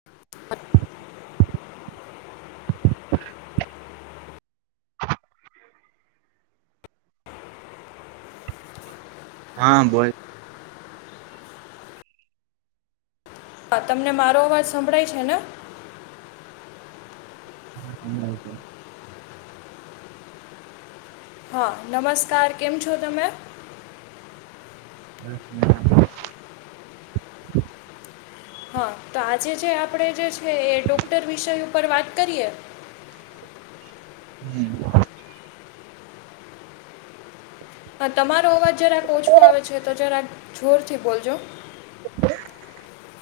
[unintelligible] હા. બોલ. હા. તમને અવાજ સંભળાય છે ને. [inaudible] હા નમસ્કાર કેમ છો તમે. [inaudible] હા તો આજે જે આપણે જે છે એ ડોક્ટર વિષય ઉપર વાત કરીએ. [unintelligible] હા તમારો અવાજ જરાક ઓછો આવે છે તો જરાક જોરથી બોલજો.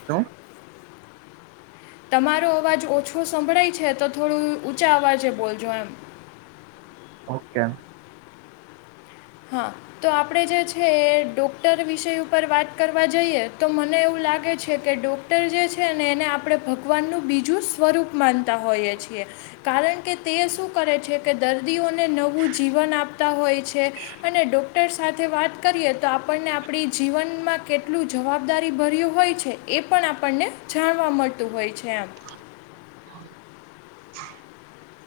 તો. તમારો અવાજ ઓછું સંભળાય છે તો થોડું ઊંચા અવાજે બોલજો એમ, હા કેમ હા. તો આપણે જે છે એ ડૉક્ટર વિષય ઉપર વાત કરવા જઈએ તો મને એવું લાગે છે કે ડોક- ટર જે છે ને એને આપણે ભગવાનનું બીજું સ્વરૂપ માનતા હોઈએ છીએ. કારણ કે તે શું કરે છે કે દર્દીઓને નવું જીવન આપતા હોય છે. અને ડૉક્ટર સાથે વાત કરીએ તો આપણને આપણી જીવનમાં કેટલું જવાબદારી ભર્યું હોય છે એ પણ આપણને જાણવા મળતું હોય છે એમ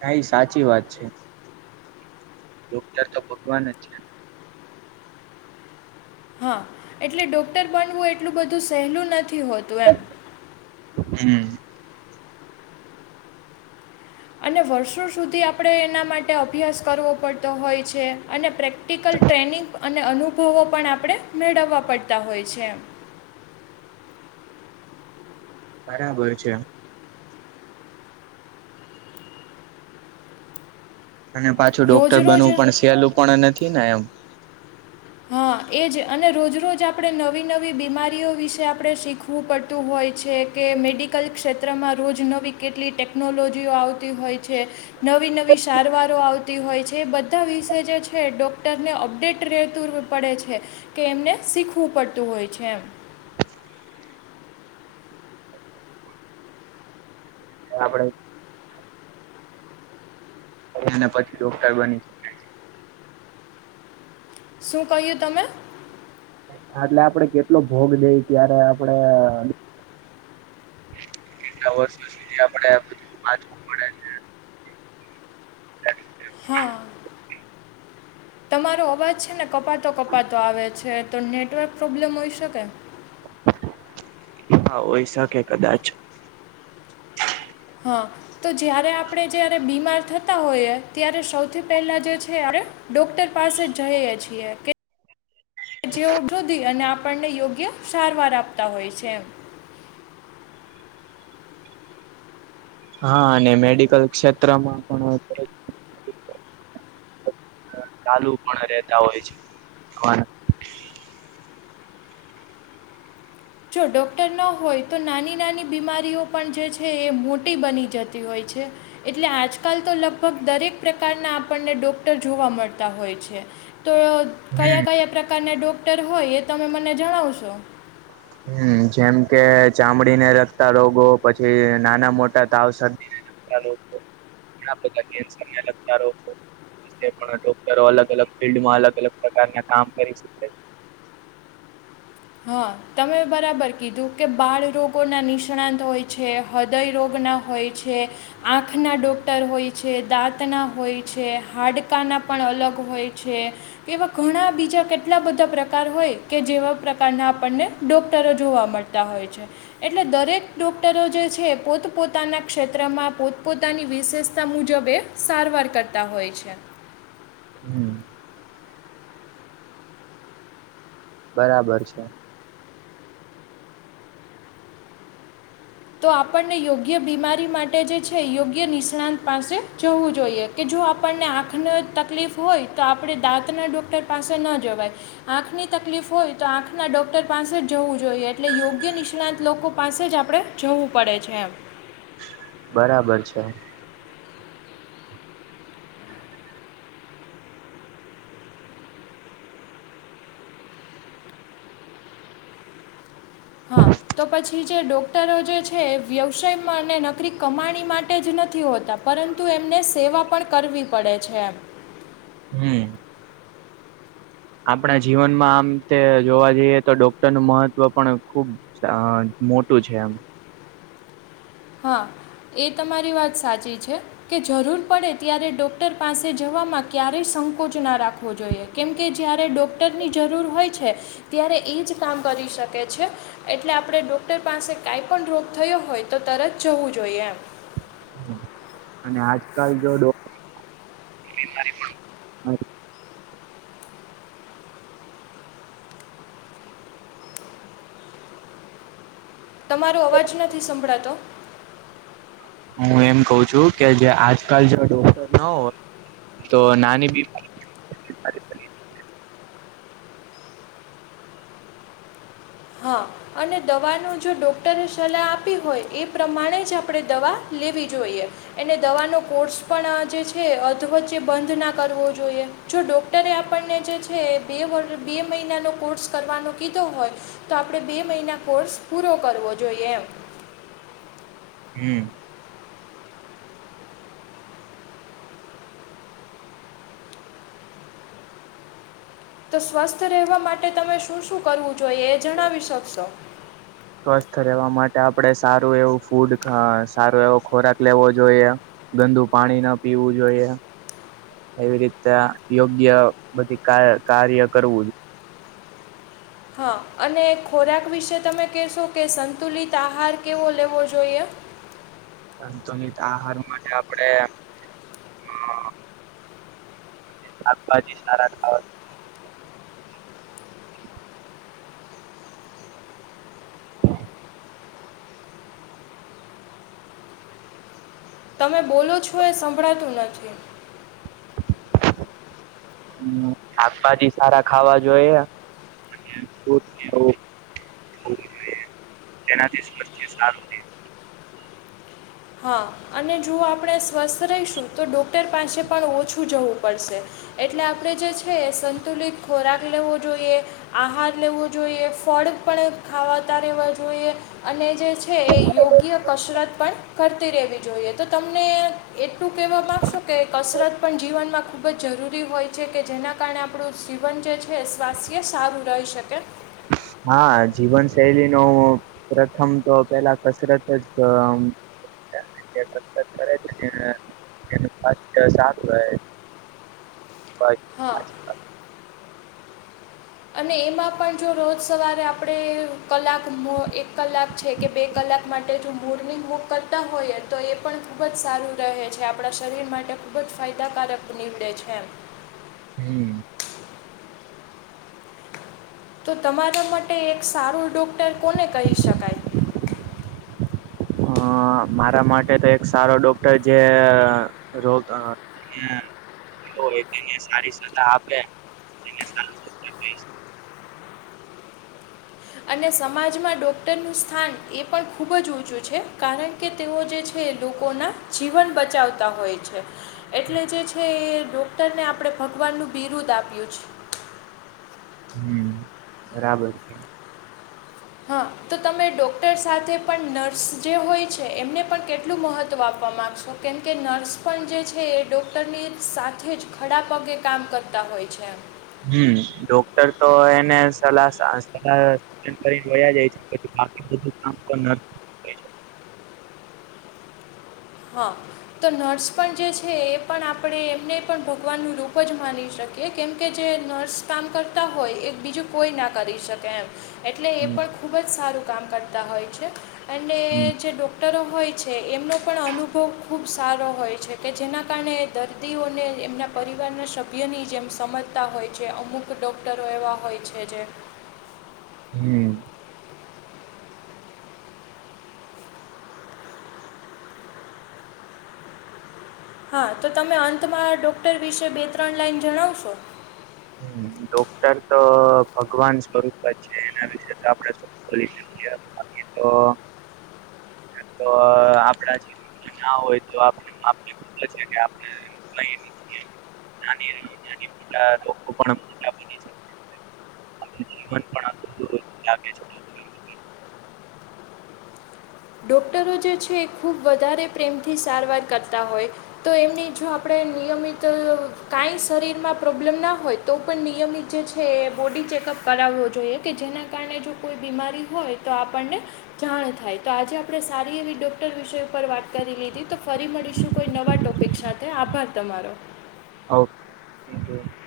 કાઈ સાચી વાત છે. ડોક્ટર તો ભગવાન જ છે. હા એટલે ડોક્ટર બનવું એટલું બધું સહેલું નથી હોતું એમ હમ્મ. અને વર્ષો સુધી આપણે એના માટે અભ્યાસ કરવો પડતો હોય છે અને પ્રેક ટિકલ ટ્રેનિંગ અને અનુભવો પણ આપણે મેળવવા પડતા હોય છે. બરાબર છે. અને પાછું રોજ ડોક્ટર રોજ બનવું પણ સહેલું પણ નથી ને એમ હા એ જ રોજ રોજ આપણે નવી નવી બીમારીઓ વિશે આપણે શીખવું વું પડતું હોય છે કે મેડિકલ ક્ષેત્રમાં રોજ નવી કેટલી ટેકનોલોજીઓ આવતી તી હોય છે. નવી નવી સારવારો આવતી હોય છે એ બધા વિશે જે છે ડોક્ટરને અપડેટ રહે પડે છે કે એમને શીખવું પડતું હોય છે એમ [inaudible] આપણે ને પછી ડોક્ટર બની શકે શું કહ્યું તમે એટલે આપડે કેટલો ભોગ દઈ ત્યારે આપડે કેટલા વર્ષ સુધી આપણે હા. તમારો અવાજ છે ને કપાતો કપાતો આવે છે તો નેટવર્ક પ્રોબ્લેમ હોઈ શકે. હા હોય શકે કદાચ હા તો જ્યારે આપણે જ્યારે બીમાર થતા હોઈએ ત્યારે સૌથી પહેલાં જે છે આપણે ડોક્ટર પાસે જઈએ છીએ કે જેવુ શોધી અને આપણને યોગ્ય સારવાર આપતા હોય છે એમ હા અને મેડિકલ ક્ષેત્રમાં પણ આપણે ચાલુ પણ રહેતા હોય છે. જો ડૉક્ટર ન હોય તો નાની નાની બીમારીઓ પણ જે છે એ મોટી બની જતી હોય છે. એટલે આજકાલ તો લગભગ દરેક પ્રકારના આપણને ડોક્ટર જોવા મળતા હોય છે. તો હમ કયા કયા પ્રકારના ડોક્ટર હોય એ તમે મને જણાવશો હમ્મ જેમ કે ચામડીને લગતા રોગો નાના મોટા તાવ શરદી ઘણા બધા કેસ ને લગતા રોગ જે પણ ડોક્ટરો અલગ અલગ ફિલ્ડમાં અલગ અલગ પ્રકારના કામ કરી શકે હા તમે બરાબર કીધું કે બાળરોગોના નિષ્ણાત હોય છે હૃદય રોગના હોય, છે. આંખના ડોક્ટર હોય છે દાંતના હોય છે હાડકાના પણ અલગ હોય છે. એવા ઘણા બીજા કેટલા બધા પ્રકાર હોય કે જેવાપ્રકાર, પ્રકારના આપણને ડોક્ટરો જોવા મળતા હોય છે. એટલે દરેક ડોક્ટરો જે છે પોતપોતાના ક્ષેત્રમાંપોત પોતે, પોતાની વિશેષતા મુજબ એ સારવાર કરતા હોય છે. હમ, બરાબર છે. તો આપણને યોગ્ય બીમારી માટે જે છે, એ યોગ્ય નિષ્ણાંત પાસે જવું જોઈએ. કે જો આપણને આંખનો તકલીફ હોય તો આપણે દાંતના ડૉક્ટર પાસે ન જવાય. આંખની તકલીફ હોય તો આંખના ડૉક્ટર પાસે જ જવું જોઈએ. એટલે યોગ્ય નિષ્ણાંત લોકો પાસે જ આપણે જવું પડે છે એમ. બરાબર છે. હા. તો પછી જે ડૉક્ટરો જે છે એ વ્યવસાયમાં અને નકરી કમાણી માટે જ નથી હોતા. પરંતુ એમને સેવા પણ કરવી પડે છે એમ. હમ્મ. આપણા જીવનમાં આમ તે જોવા જઈએ તો ડોક્ટરનું મહત્વ પણ ખુબ [unintelligible] મોટું છે એમ. હા. એ તમારી વાત સાચી છે. કે જરૂર પડે ત્યારે ડૉક્ટર પાસે જવામાં ક્યારેય સંકોચ ના રાખવો જોઈએ. કેમ કે જ્યારે ડૉક્ટરની જરૂર હોય છે ત્યારે ઈ જ કામ કરી શકે છે. એટલે આપણે ડોક્ટર પાસે કાંઈ પણ રોગ થયો હોય તો તરત જવું જોઈએ એમ. અને આજકાલ જો ડોક્ બિમારીમાં તમારો અવાજ નથી સંભળાતો. હું એમ કઉ છું, કે જે આજકાલ જો ડોક્ટર ન હોત તો નાની બીમ હા, અને દવાનું જો ડૉક્ટરે સલાહ આપી હોય, એ પ્રમાણે જ આપણે દવા લેવી જોઈએ. એને દવાનો કોર્સ પણ આ જે છે, એ અધવચ્ચે બંધ ના કરવો જોઈએ. જો ડૉક્ટરે આપણને જે છે એ બે વરહ બે મહિનાનો કોર્સ કરવાનો કીધો હોય તો આપણે બે મહિના કોર્સ પૂરો કરવો જોઈએ એમ. હમ્મ. તો સ્વસ્થ રહેવા માટે તમે શું-શું કરવું જોઈએ? એ જણાવી શકશો. સ્વસ્થ રહેવા માટે આપણે સારું એવું ફૂડ ખા સારો એવો ખોરાક લેવો જોઈએ. ગંદુ પાણી ન પીવું જોઈએ. એવી રીતે યોગ્ય બધી કાર કાર્ય કરવું. હા. અને ખોરાક વિશે તમે કહેશો, કે સંતુલિત આહાર કેવો લેવો જોઈએ? સંતુલિત આહાર માટે આપડે શાકભાજી સારા ખાવા [inaudible] તમે બોલો છો એ સંભળાતું નથી. હમ શાકભાજી સારા ખાવા જોઈએ. [inaudible] તેના થી સ્વસ્થ સારુ રે હા અને જો આપણે સ્વસ્થ રહીશું. તો ડૉક્ટર પાસે પણ ઓછું જવું પડશે. એટલે આપડે જે છે સંતુલિત ખોરાક લેવો જોઈએ. આહાર લેવો જોઈએ ફળ પણ ખાવાતા રહેેવા જોઈએ અને જે છે એ યોગ્ય કસરત પણ કરતી રહેવી જોઈએ. તો તમને એટલું કહેવા માગશો કે કસરત પણ જીવનમાં ખૂબ જ જરૂરી હોય છે કે જેના કારણે આપણું જીવન જે છે. સ્વાસ્થ્ય સારું રહી શકે. હા જીવન શૈલીનો પ્રથમ તો પેલા કસરત જ આમ જે કસરત કરે છે [inaudible] તેનુ સ્વસ્થ સારું રહે. હ અને એમાં પણ જો રોજ સવારે આપડે કલાક મોં એક કલાક છે કે બે કલાક માટે માટે જો મોર્નિંગ વોક કરતા હોઈએ તો એ પણ ખૂબ જ સારું રહે છે. આપડા શરીર માટે ખુબ જ ફાયદકારક નીવડે છે એમ હમ તો તમારા માટે એક સારું ડોક્ટર કોને કહી શકાય? અ મારા માટે તો એક સારો ડોક્ટર જે રોગ [inaudible] સારી સલાહ આપે [inaudible] એને સારો [inaudible] અને સમાજમાં ડૉક્ટરનું સ્થાન એ પણ ખૂબ જ ઊંચું છે કારણ કે તેઓ જે છે. લોકો ના જીવન બચાવતા હોય છે. એટલે જે છે એ ડોક્ટરને આપણેે ભગવાનનું બિરુદ આપ્યું છે. હમ બરાબર હા તો તમે ડૉક્ટર સાથે પણ નર્સ જે હોય છે. એમને પણ કેટલું મહત્ત્વ આપવા માગશો? કેમકે નર્સ પણ જે છે. એ ડૉક્ટરની સાથે જ ખડા પગે કામ કરતા હોય છે. હમ ડોક્ટર તો એને સલાહ સ [unintelligible] કરીને વયા જાય છે પછી બાકી બધુ કામ તો નર્સ નુ હોય હ તો નર્સ પણ જે છે. એ પણ આપણે એમને પણ ભગવાનનું રૂપ જ માની શકીએ કે કેમ કે જે નર્સ કામ કરતા હોય. એ બીજું કોઈ ના કરી શકે એમ એટલે એ હમ પણ ખૂબ જ સારું કામ કરતા હોય છે, અને હમ જે ડોક ક્ટરો હોય છે. એમનો અનુભવ ખુબ સારો હોય છે કે જેના કારણે દર્દીઓને એમના પરિવારના સભ્યની જેમ સમજતા હોય છે. અમુક ડૉક્ટરો એવા હોય છે જે હમ હા તો તમે અંતમાં ડૉક્ટર વિશે બે ત્રણ લાઈન જણાવશો? હ ડોક્ટર તો ભગવાન સ્વરૂપ જ છે. એના વિશે તો આપડે શુ બોલી શકીએ બાકી તો તો આપણા જી [inaudible] ના હોય તો [inaudible] આપ છે કે આપણે [inaudible] નાની મોટા રોગો પણ મોટા બનઈ શકે છે. જીવન પણ આ [inaudible] લાગે છે. ડોક્ટરો જે છે. ખૂબ વધારે પ્રેમથી સારવાર કરતા હોય તો એમની જો આપડે નિયમિત અ કાંઈ શરીરમાં પ્રોબ્લેમ ના હોય તો પણ નિયમિત જે છે એ બોડી ચેકઅપ કરાવવો જોઈએ કે જેના કારણે જો કોઈ બીમારી હોય તો આપણને જાણ થાય. તો આજે આપણે સારી એવી ડોક્ટર વિષય ઉપર વાત કરી લીધી તો ફરી મળીશું કોઈ નવા ટોપીક [inaudible] તે આભાર તમારો. હવ [inaudible]